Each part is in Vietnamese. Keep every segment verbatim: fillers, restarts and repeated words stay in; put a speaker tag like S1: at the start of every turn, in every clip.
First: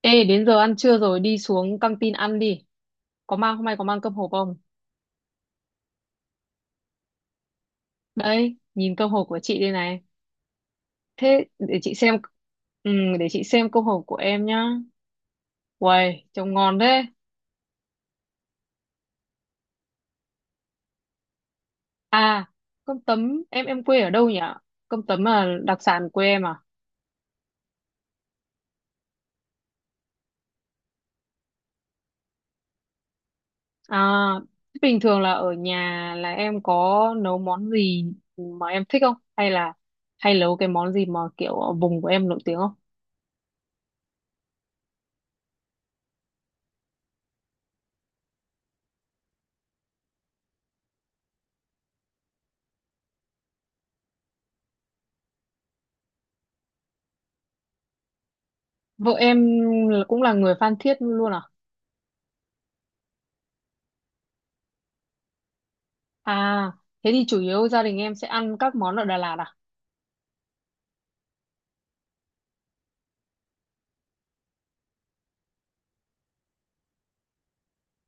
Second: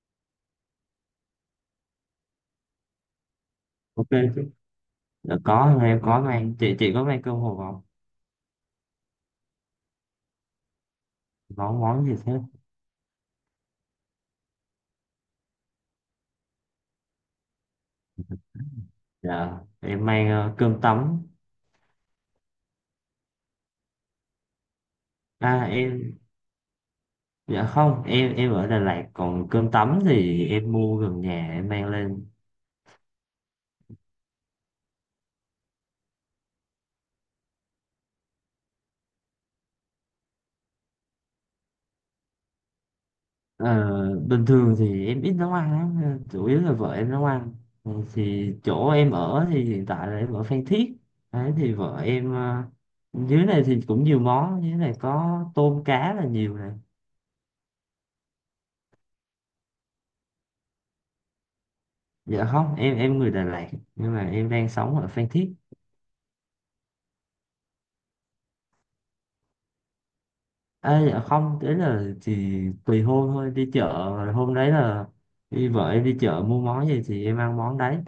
S1: Ê, đến giờ ăn trưa rồi, đi xuống căng tin ăn đi. Có mang, hôm nay có mang
S2: Ok
S1: cơm hộp
S2: chứ.
S1: không?
S2: Dạ, có em có mang. Chị chị có mang cơm hộp không?
S1: Đấy, nhìn cơm hộp của chị đây này. Thế, để
S2: món
S1: chị
S2: món
S1: xem,
S2: gì thế?
S1: ừ, để chị xem cơm hộp của em nhá. Uầy, trông ngon thế.
S2: Dạ em mang ờ, cơm tấm.
S1: À, cơm tấm, em em quê ở đâu nhỉ? Cơm tấm là
S2: À,
S1: đặc sản
S2: em.
S1: quê em à?
S2: Dạ không, em em ở Đà Lạt, còn cơm tấm thì em mua gần nhà em mang lên.
S1: À, thế bình thường là ở nhà là em có nấu món gì mà em thích không? Hay là hay nấu cái món gì mà kiểu ở vùng của em nổi tiếng không?
S2: Ờ, Bình thường thì em ít nấu ăn lắm nên chủ yếu là vợ em nấu ăn. Ừ, thì chỗ em ở thì hiện tại là em ở Phan Thiết. Đấy thì vợ em ờ, dưới này thì cũng nhiều món, dưới này có tôm cá là nhiều này.
S1: Vợ em là- cũng là người Phan Thiết luôn à?
S2: Dạ không, em em người Đà Lạt. Nhưng mà em đang sống ở Phan Thiết.
S1: À, thế thì chủ yếu gia đình em sẽ ăn các món ở Đà Lạt à?
S2: Ê, dạ không, đấy là chỉ tùy hôm thôi, đi chợ rồi hôm đấy là đi vợ em đi chợ mua món gì thì em ăn món đấy,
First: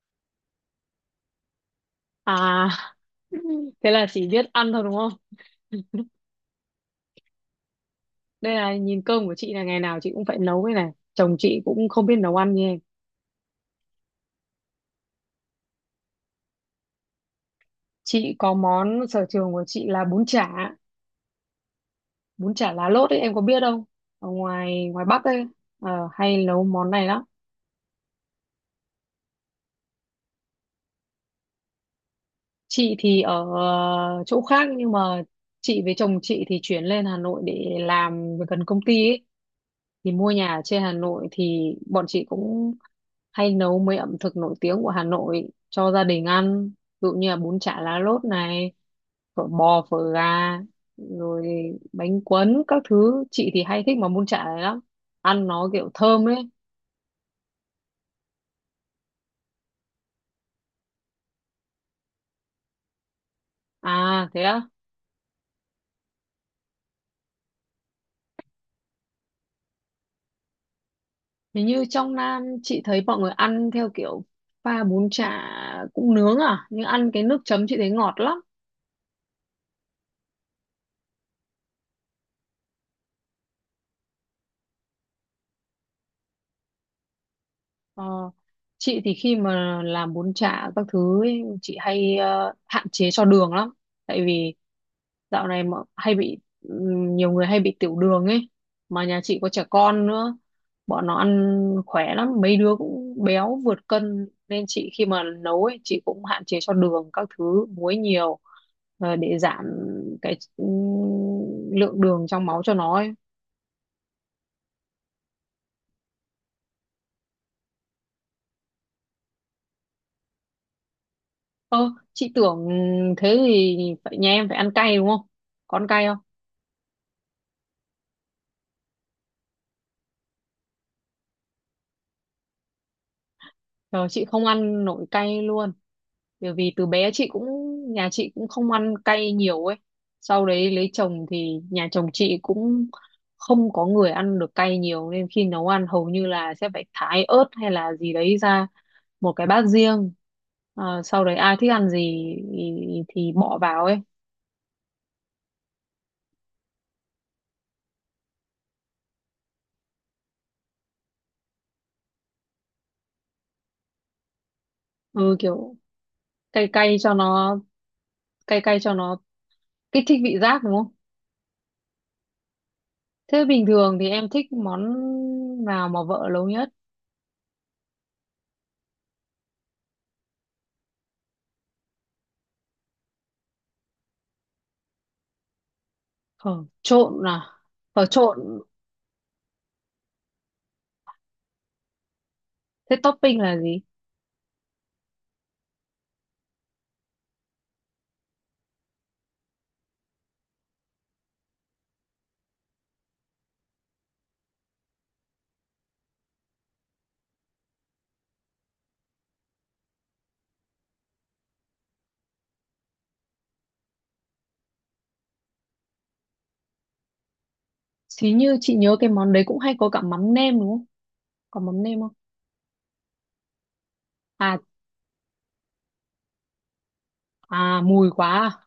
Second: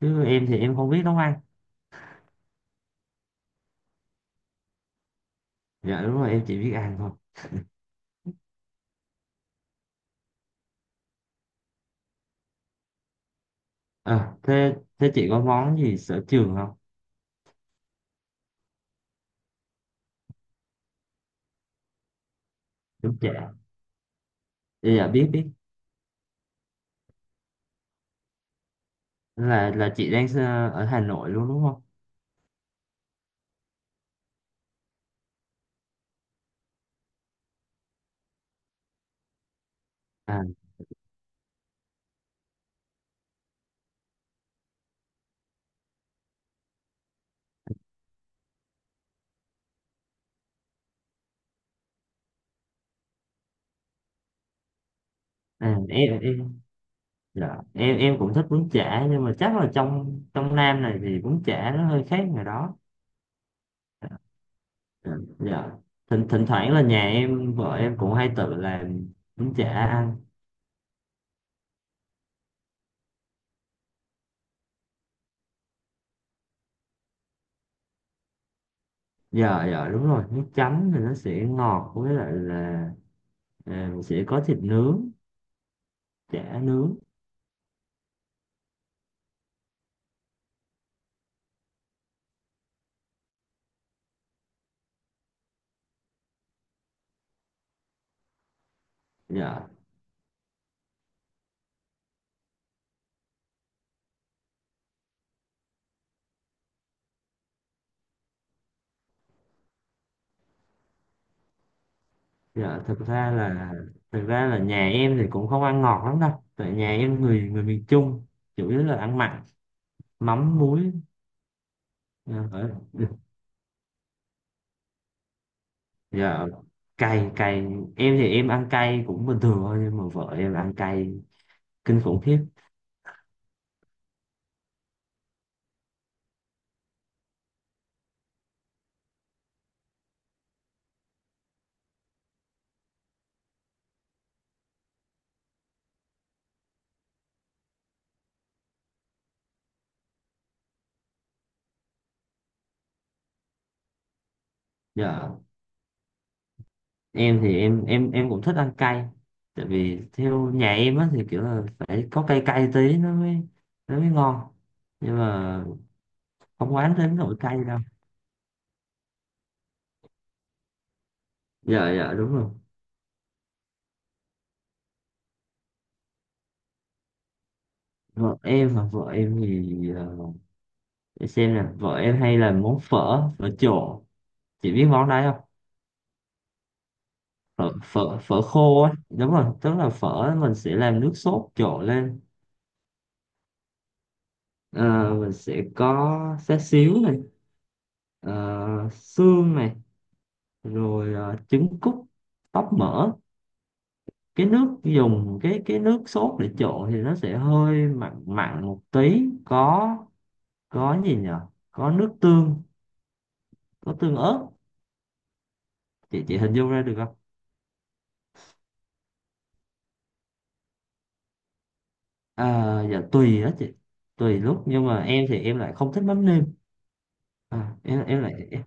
S2: chứ em thì em không biết nấu ăn.
S1: À, thế là chỉ biết ăn thôi đúng không?
S2: Dạ đúng rồi, em chỉ biết ăn thôi.
S1: Đây là nhìn cơm của chị là ngày nào chị cũng phải nấu cái này. Chồng chị cũng không biết nấu ăn như em.
S2: À, thế thế chị có món gì sở trường không?
S1: Chị có món sở trường của chị là bún chả, bún chả lá lốt
S2: Đúng.
S1: ấy em có
S2: Dạ.
S1: biết không? Ở ngoài
S2: Dạ
S1: ngoài
S2: dạ,
S1: Bắc
S2: biết biết.
S1: ấy ờ, hay nấu món này lắm.
S2: Là là chị đang ờ, ở Hà Nội luôn đúng không?
S1: Chị thì ở ờ, chỗ khác nhưng mà chị với chồng chị thì chuyển lên Hà Nội để làm việc gần công ty ấy. Thì mua
S2: À,
S1: nhà ở trên Hà Nội thì bọn chị cũng hay nấu mấy ẩm thực nổi tiếng của Hà Nội cho gia đình ăn, ví dụ như là bún chả lá lốt này, phở bò, phở gà, rồi bánh cuốn các thứ. Chị thì hay thích mà bún chả này lắm, ăn nó
S2: à,
S1: kiểu
S2: em
S1: thơm ấy.
S2: em. Dạ em em cũng thích bún chả, nhưng mà chắc là trong trong Nam này thì bún chả nó hơi khác ngoài đó.
S1: À, thế á?
S2: À. Dạ. Thỉnh, thỉnh thoảng là nhà em vợ em cũng hay tự làm bún chả ăn.
S1: Hình như trong Nam chị thấy mọi người ăn theo kiểu pha bún chả cũng nướng à, nhưng ăn cái nước chấm chị thấy ngọt lắm.
S2: Dạ dạ đúng rồi, nước chấm thì nó sẽ ngọt, với lại là à, sẽ có thịt nướng, chả nướng.
S1: Ờ, chị thì khi mà làm bún chả các thứ ấy, chị hay ờ, hạn chế cho đường lắm, tại vì dạo này mà hay bị ừm, nhiều người hay bị tiểu đường ấy, mà nhà chị có trẻ
S2: Dạ.
S1: con nữa, bọn nó ăn khỏe lắm, mấy đứa cũng béo vượt cân, nên chị khi mà nấu ấy chị cũng hạn chế cho đường các thứ muối nhiều, ờ, để giảm cái ừm, lượng đường trong máu cho
S2: Dạ,
S1: nó
S2: thực
S1: ấy.
S2: ra là thực ra là nhà em thì cũng không ăn ngọt lắm đâu, tại nhà em người người miền Trung, chủ yếu là ăn mặn, mắm muối.
S1: Ơ, chị
S2: Dạ
S1: tưởng
S2: ở-
S1: thế thì phải nhà em phải ăn cay đúng không? Con cay không?
S2: Dạ. Cay cay. Em thì em ăn cay cũng bình thường thôi, nhưng mà vợ em ăn cay kinh khủng khiếp.
S1: Trời, chị không ăn nổi cay luôn. Bởi vì từ bé chị cũng, nhà chị cũng không ăn cay nhiều ấy. Sau đấy lấy chồng thì nhà chồng chị cũng không có người ăn được cay nhiều nên khi nấu ăn hầu như là sẽ phải thái ớt hay là gì đấy ra một cái bát riêng. Ờ, sau đấy ai thích ăn gì thì, thì bỏ vào ấy.
S2: Dạ em thì em em em cũng thích ăn cay, tại vì theo nhà em á thì kiểu là phải có cay cay tí nó mới nó mới ngon, nhưng
S1: Ừ,
S2: mà
S1: kiểu cay
S2: không oán
S1: cay cho
S2: đến nỗi
S1: nó
S2: cay đâu.
S1: cay cay cho nó kích thích vị giác đúng không?
S2: Dạ dạ đúng rồi.
S1: Thế bình thường thì em thích món nào mà vợ nấu nhất?
S2: Vợ em, mà vợ em thì ờ, để xem nè, vợ em hay làm món phở phở trộn. Chị biết món đấy không?
S1: Phở trộn à?
S2: phở
S1: Phở
S2: phở, phở
S1: trộn,
S2: khô á, đúng rồi, tức là phở mình sẽ làm nước sốt trộn lên.
S1: thế topping là gì?
S2: Ờ, mình sẽ có xá xíu này, ờ, xương này, rồi ờ, trứng cút, tóp mỡ. Cái nước dùng, cái cái nước sốt để trộn thì nó sẽ hơi mặn mặn một tí, có có gì nhở, có nước tương, có tương ớt. Chị chị hình dung ra được không?
S1: Xí như chị nhớ cái món đấy cũng hay có cả mắm nêm đúng không? Có mắm nêm không?
S2: À, dạ tùy đó chị, tùy
S1: à
S2: lúc, nhưng mà em thì em lại không thích mắm nêm. À,
S1: à
S2: em
S1: mùi
S2: em lại.
S1: quá à.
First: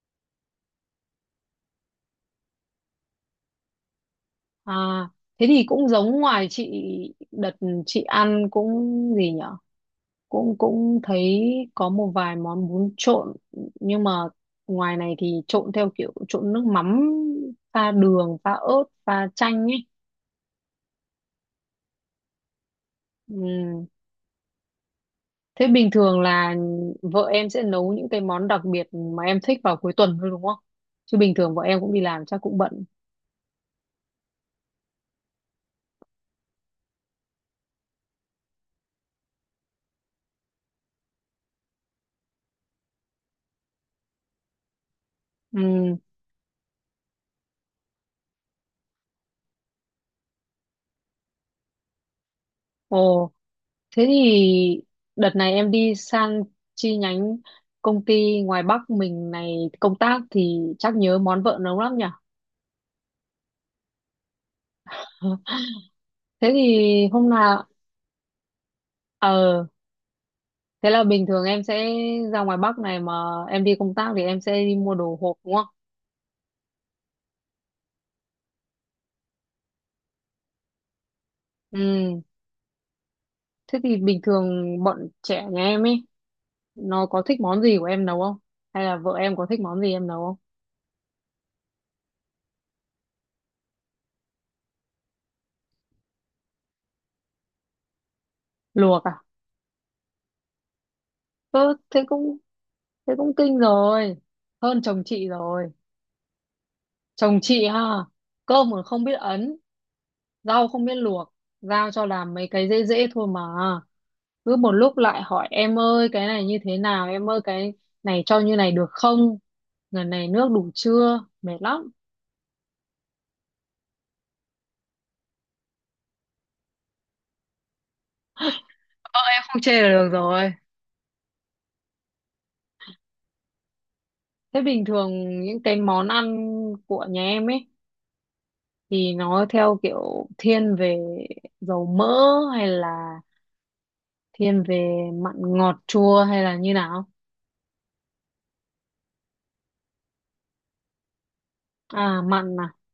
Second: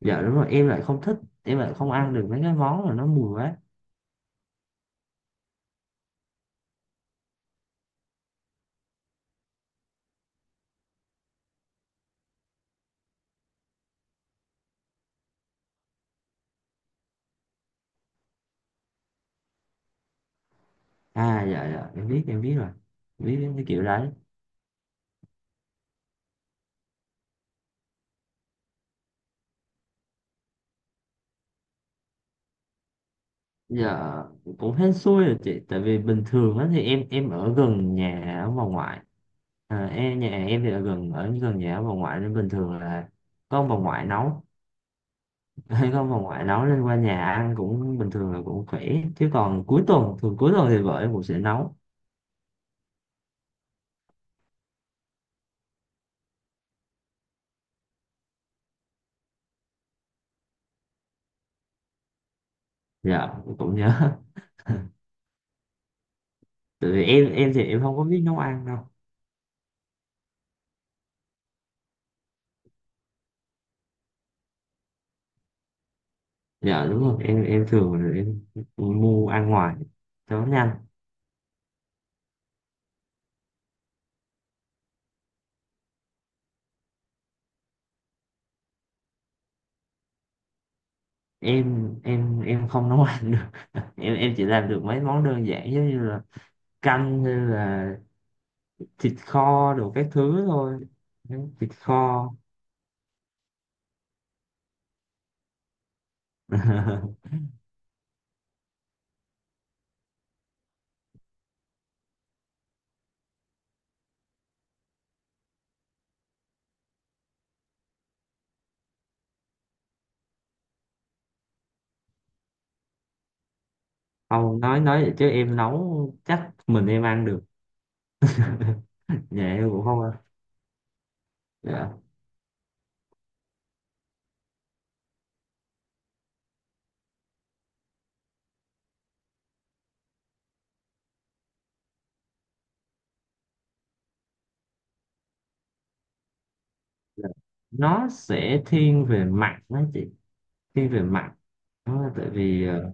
S2: Dạ đúng rồi, em lại không thích. Em lại không ăn được mấy cái món mà nó mùi quá.
S1: À, thế thì cũng giống ngoài chị. Đợt chị ăn cũng, gì nhở, cũng cũng thấy có một vài món bún trộn, nhưng mà ngoài này thì trộn theo kiểu trộn nước mắm, pha đường, pha ớt, pha chanh ấy.
S2: À dạ dạ, em biết, em biết rồi. Em biết cái kiểu
S1: Ừ.
S2: đấy.
S1: Thế bình thường là vợ em sẽ nấu những cái món đặc biệt mà em thích vào cuối tuần thôi đúng không? Chứ bình thường vợ em cũng đi làm chắc cũng bận.
S2: Dạ, cũng hên xui rồi chị, tại vì bình thường á thì em em ở gần nhà ông bà ngoại. À, em nhà em thì ở gần ở gần nhà ông bà ngoại, nên bình thường là có ông bà ngoại nấu.
S1: Ừ.
S2: Có ông bà ngoại nấu nên qua nhà ăn cũng bình thường là cũng khỏe, chứ còn cuối tuần thường cuối tuần thì vợ em cũng sẽ nấu.
S1: Ồ, thế thì đợt này em đi sang chi nhánh công ty ngoài Bắc mình này công tác thì chắc nhớ món vợ nấu lắm nhỉ?
S2: Dạ cũng nhớ.
S1: Thế thì
S2: Tại vì
S1: hôm
S2: em em
S1: nào
S2: thì em không có biết nấu ăn đâu.
S1: ờ thế là bình thường em sẽ ra ngoài Bắc này mà em đi công tác thì em sẽ đi mua đồ hộp đúng không?
S2: Dạ đúng rồi, em em thường là em mua ăn ngoài cho nó nhanh.
S1: Ừ. Thế thì bình thường bọn trẻ nhà em ấy nó có thích món gì của em nấu không? Hay là vợ em có thích món gì em nấu không?
S2: Em em em không nấu ăn được. Em em chỉ làm được mấy món đơn giản giống như là canh, hay là
S1: Luộc
S2: thịt
S1: à?
S2: kho đồ các thứ thôi. Đấy,
S1: Ơ,
S2: thịt
S1: thế
S2: kho.
S1: cũng thế cũng kinh rồi, hơn chồng chị rồi. Chồng chị ha, cơm còn không biết ấn, rau không biết luộc, giao cho làm mấy cái dễ dễ thôi mà cứ một lúc lại hỏi em ơi cái này như thế nào, em ơi cái này cho như này được không, lần này nước đủ chưa, mệt lắm.
S2: Không, nói nói vậy chứ em nấu chắc mình em ăn được.
S1: Em
S2: Dạ
S1: không
S2: em
S1: chê
S2: cũng
S1: là
S2: không
S1: được
S2: ăn.
S1: rồi.
S2: Dạ.
S1: Thế bình thường những cái món ăn của nhà em ấy thì nó theo kiểu thiên về dầu mỡ hay là thiên về mặn ngọt chua hay là như nào?
S2: Dạ. Nó sẽ thiên về mặn đó chị. Thiên về mặn. Đó,
S1: À,
S2: tại
S1: mặn
S2: vì
S1: à.
S2: ờ,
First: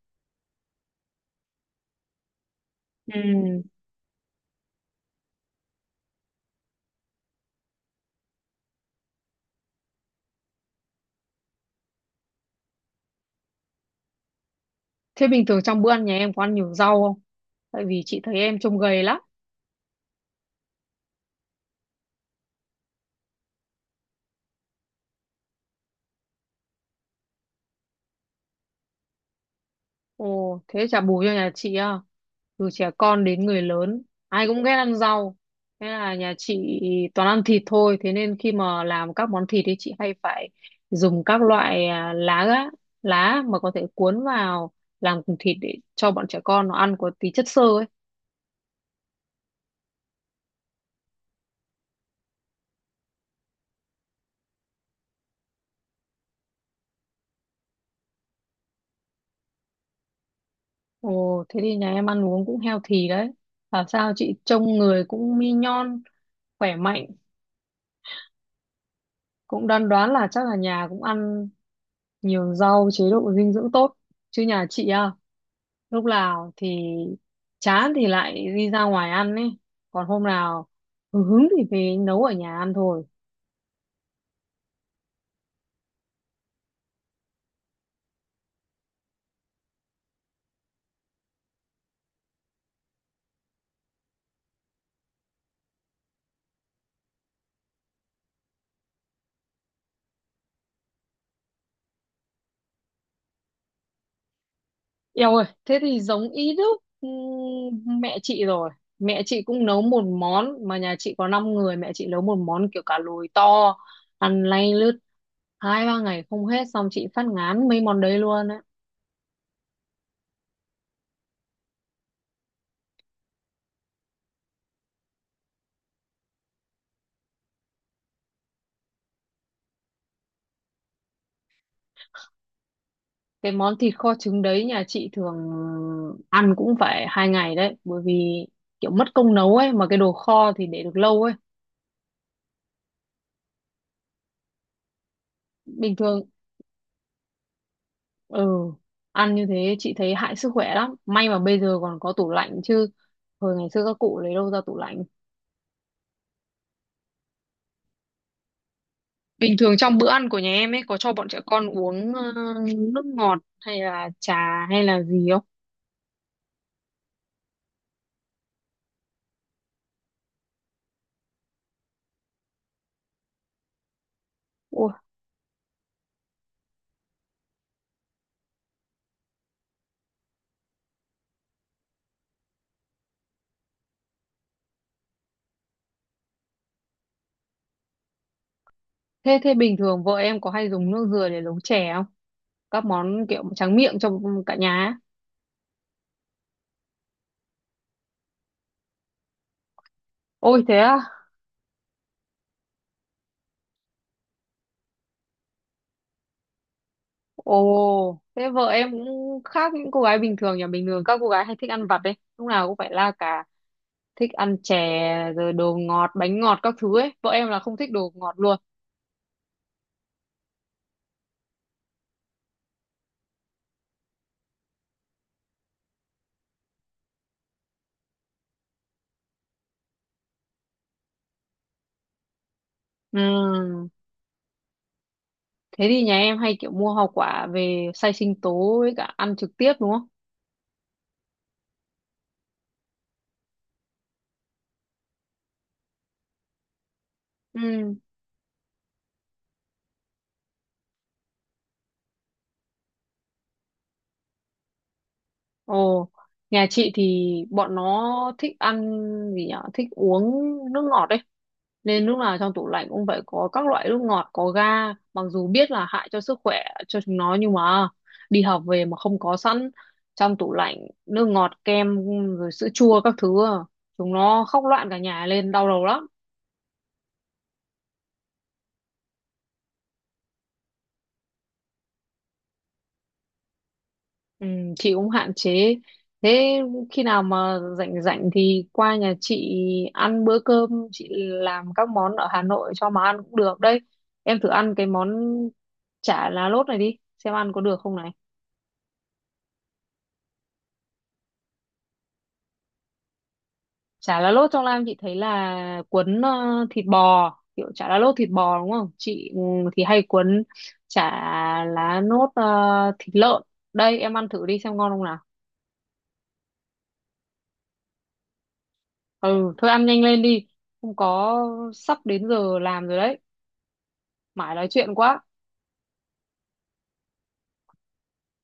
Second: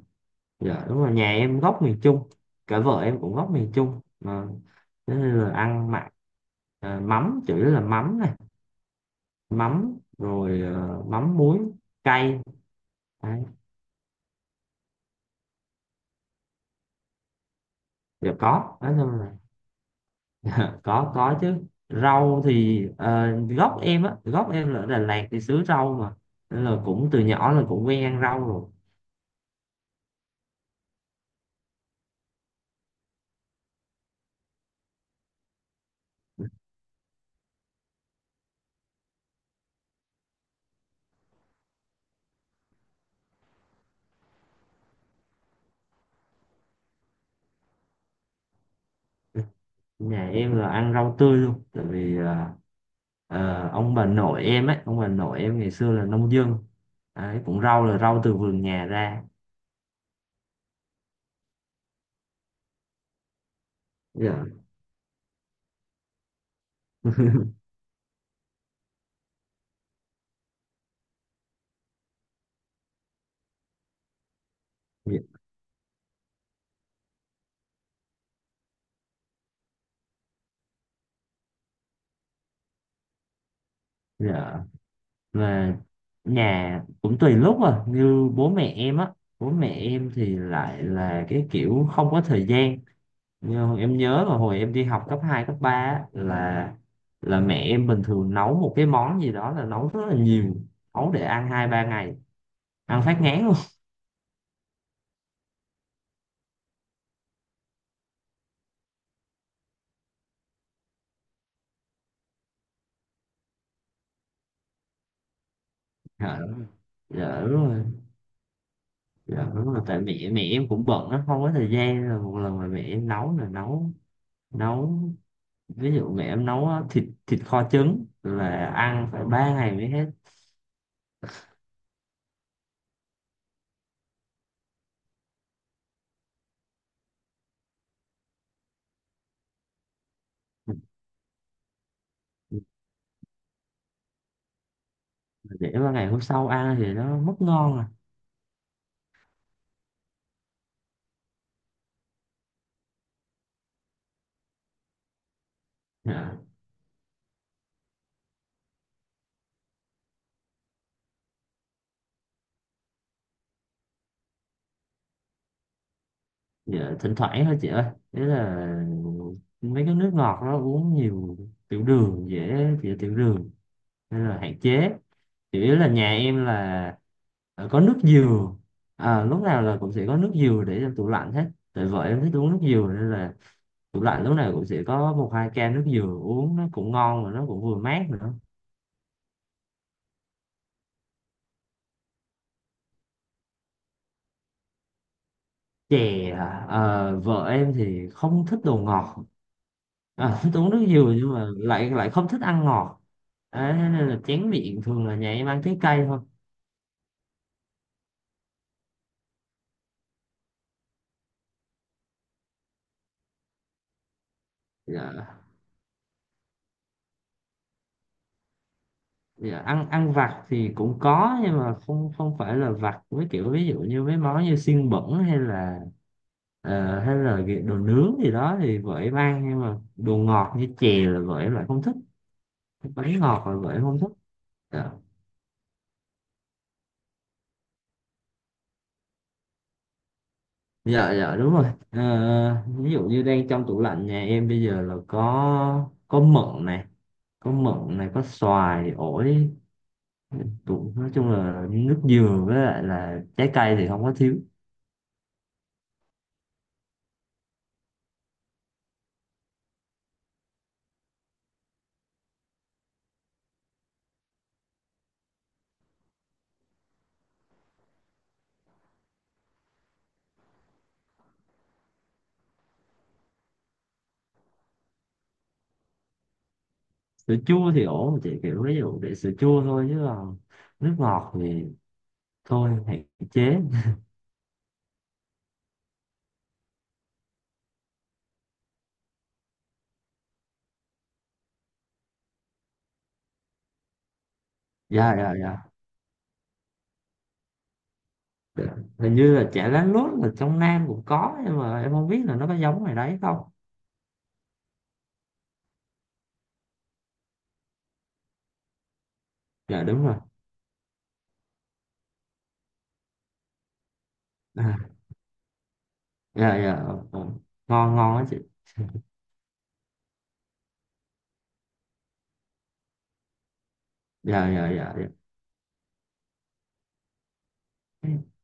S2: dạ đúng rồi, nhà em gốc miền Trung. Cả vợ em
S1: Ừ.
S2: cũng gốc miền Trung mà. Thế nên là ăn mặn. Ờ, Mắm chủ yếu là mắm này, mắm rồi ờ, mắm muối, cay. Đấy,
S1: Thế bình thường trong bữa ăn nhà em có ăn nhiều rau không? Tại vì chị thấy
S2: đều
S1: em trông
S2: có. Đó,
S1: gầy lắm.
S2: có có chứ. Rau thì ờ, gốc em á gốc em là ở Đà Lạt thì xứ rau mà, nên là cũng từ nhỏ là cũng quen ăn rau rồi.
S1: Ồ, thế chả bù cho nhà chị à? Từ trẻ con đến người lớn, ai cũng ghét ăn rau. Thế là nhà chị toàn ăn thịt thôi. Thế nên khi mà làm các món thịt thì chị hay phải dùng các loại à, lá á, lá mà có thể cuốn vào làm cùng thịt để cho bọn trẻ con nó ăn có tí chất xơ ấy.
S2: Nhà em là ăn rau tươi luôn, tại vì ờ, ờ, ông bà nội em ấy ông bà nội em ngày xưa là nông dân. Đấy, cũng rau là rau từ vườn nhà ra.
S1: Ồ, thế thì nhà em ăn uống cũng healthy đấy. Bảo sao chị
S2: Dạ.
S1: trông người cũng mi nhon, khỏe mạnh. Cũng đoán đoán là chắc là nhà cũng ăn nhiều rau, chế độ dinh dưỡng tốt. Chứ nhà chị à?
S2: Dạ.
S1: Lúc nào thì chán thì lại đi ra ngoài ăn ấy, còn hôm nào hứng thì về nấu ở nhà ăn thôi.
S2: dạ. Mà nhà cũng tùy lúc, à như bố mẹ em á, bố mẹ em thì lại là cái kiểu không có thời gian. Nhưng em nhớ là hồi em đi học cấp hai cấp ba á, là là mẹ em bình thường nấu một cái món gì đó là nấu rất là nhiều, nấu để ăn hai ba ngày, ăn phát ngán luôn.
S1: Eo ơi, thế thì giống ý đúc ừm, mẹ chị rồi. Mẹ chị cũng nấu một món mà nhà chị có năm người, mẹ chị nấu một món kiểu cá lùi to, ăn lay lướt hai ba ngày
S2: Dạ
S1: không
S2: đúng
S1: hết,
S2: rồi.
S1: xong chị phát
S2: Dạ
S1: ngán
S2: đúng
S1: mấy
S2: rồi.
S1: món đấy luôn ấy.
S2: Dạ đúng rồi. Tại mẹ mẹ em cũng bận á, không có thời gian. Rồi một lần mà mẹ em nấu là nấu nấu ví dụ mẹ em nấu á, thịt thịt kho trứng là ăn phải ba ngày mới hết.
S1: Cái món thịt kho trứng đấy nhà chị thường ăn cũng phải hai ngày đấy, bởi vì kiểu mất công nấu ấy mà cái đồ kho thì để được lâu ấy
S2: Để ba
S1: bình
S2: ngày hôm
S1: thường.
S2: sau ăn thì nó mất ngon à.
S1: Ừ, ăn như thế chị thấy hại sức khỏe lắm. May mà bây giờ còn có tủ lạnh chứ. Hồi ngày xưa các cụ lấy đâu ra tủ lạnh.
S2: Dạ.
S1: Bình thường trong bữa ăn của nhà em ấy có cho bọn trẻ con uống ờ, nước ngọt hay là trà hay là gì không?
S2: Dạ, thỉnh thoảng thôi chị ơi. Thế là mấy cái nước ngọt đó uống nhiều, tiểu đường, dễ bị tiểu đường nên là hạn chế.
S1: Ủa,
S2: Chủ yếu là nhà em là ờ, có nước dừa. À, lúc nào là cũng sẽ có nước dừa để trong tủ lạnh hết, tại vợ em thích uống nước dừa nên là tủ lạnh lúc nào cũng sẽ có một hai can nước dừa, uống nó cũng ngon mà nó cũng vừa mát nữa.
S1: thế thế bình thường vợ em có hay dùng nước dừa để nấu chè không? Các món kiểu tráng miệng cho cả nhà ấy.
S2: Chè à? ờ, Vợ em thì không thích đồ ngọt. À, thích
S1: Ôi
S2: uống
S1: thế
S2: nước
S1: à?
S2: dừa nhưng mà lại lại không thích ăn ngọt. Đấy, thế nên là chén miệng thường là nhà em ăn trái cây thôi.
S1: Ồ, thế vợ em cũng khác những cô gái bình thường, nhà bình thường các cô gái hay thích ăn vặt đấy. Lúc nào cũng phải la cà thích ăn chè,
S2: Dạ.
S1: rồi đồ ngọt bánh ngọt các thứ ấy, vợ em là không thích đồ ngọt luôn.
S2: Dạ, ăn ăn vặt thì cũng có nhưng mà không không phải là vặt với kiểu ví dụ như mấy món như xiên bẩn hay là ờ, hay là cái đồ nướng gì đó thì vợ em ăn, nhưng mà đồ ngọt như chè là vợ em lại không thích. Bánh ngọt là vợ em
S1: Ừm,
S2: không thích. Dạ.
S1: Thế thì nhà em hay kiểu mua hoa quả về xay sinh tố với cả ăn trực tiếp đúng không?
S2: Dạ, dạ đúng rồi. Ờ, ví dụ như đang trong tủ lạnh nhà em bây giờ là có có mận này, có
S1: Ừ.
S2: mận này có xoài ổi. Ừ, cũng nói chung là nước dừa với lại là trái cây thì không có thiếu.
S1: Ồ, nhà chị thì bọn nó thích ăn gì nhở, thích uống nước ngọt đấy. Nên lúc nào trong tủ lạnh cũng phải có các loại nước ngọt, có ga, mặc dù biết là hại cho sức khỏe cho chúng nó nhưng mà đi học về mà không có sẵn trong tủ lạnh nước ngọt, kem rồi sữa chua các thứ, à, chúng nó khóc loạn cả nhà lên đau đầu lắm.
S2: Sữa chua thì ổn chị, kiểu ví dụ để sữa chua thôi, chứ còn nước ngọt thì thôi, hạn chế.
S1: Ừ, chị cũng hạn chế. Thế khi nào mà rảnh rảnh thì qua nhà chị ăn bữa cơm, chị làm các món ở Hà Nội cho mà ăn cũng được đấy. Em thử ăn cái món
S2: Dạ dạ
S1: chả lá lốt này đi xem ăn có được không này.
S2: dạ. Hình như là chả lá lốt là trong Nam cũng có, nhưng mà em không biết là nó có giống ngoài đấy không.
S1: Chả lá lốt trong Lam chị thấy là cuốn ờ, thịt bò, kiểu chả lá lốt thịt bò đúng không chị? Ừ, thì
S2: Dạ
S1: hay
S2: đúng rồi.
S1: cuốn chả lá lốt ờ, thịt lợn. Đây em ăn thử đi
S2: À,
S1: xem ngon không nào.
S2: dạ dạ. ờ, ờ. Ngon ngon á chị.
S1: Ừ, thôi ăn nhanh lên đi, không có sắp đến giờ làm rồi đấy,
S2: Dạ
S1: mãi nói
S2: dạ dạ
S1: chuyện quá.
S2: dạ.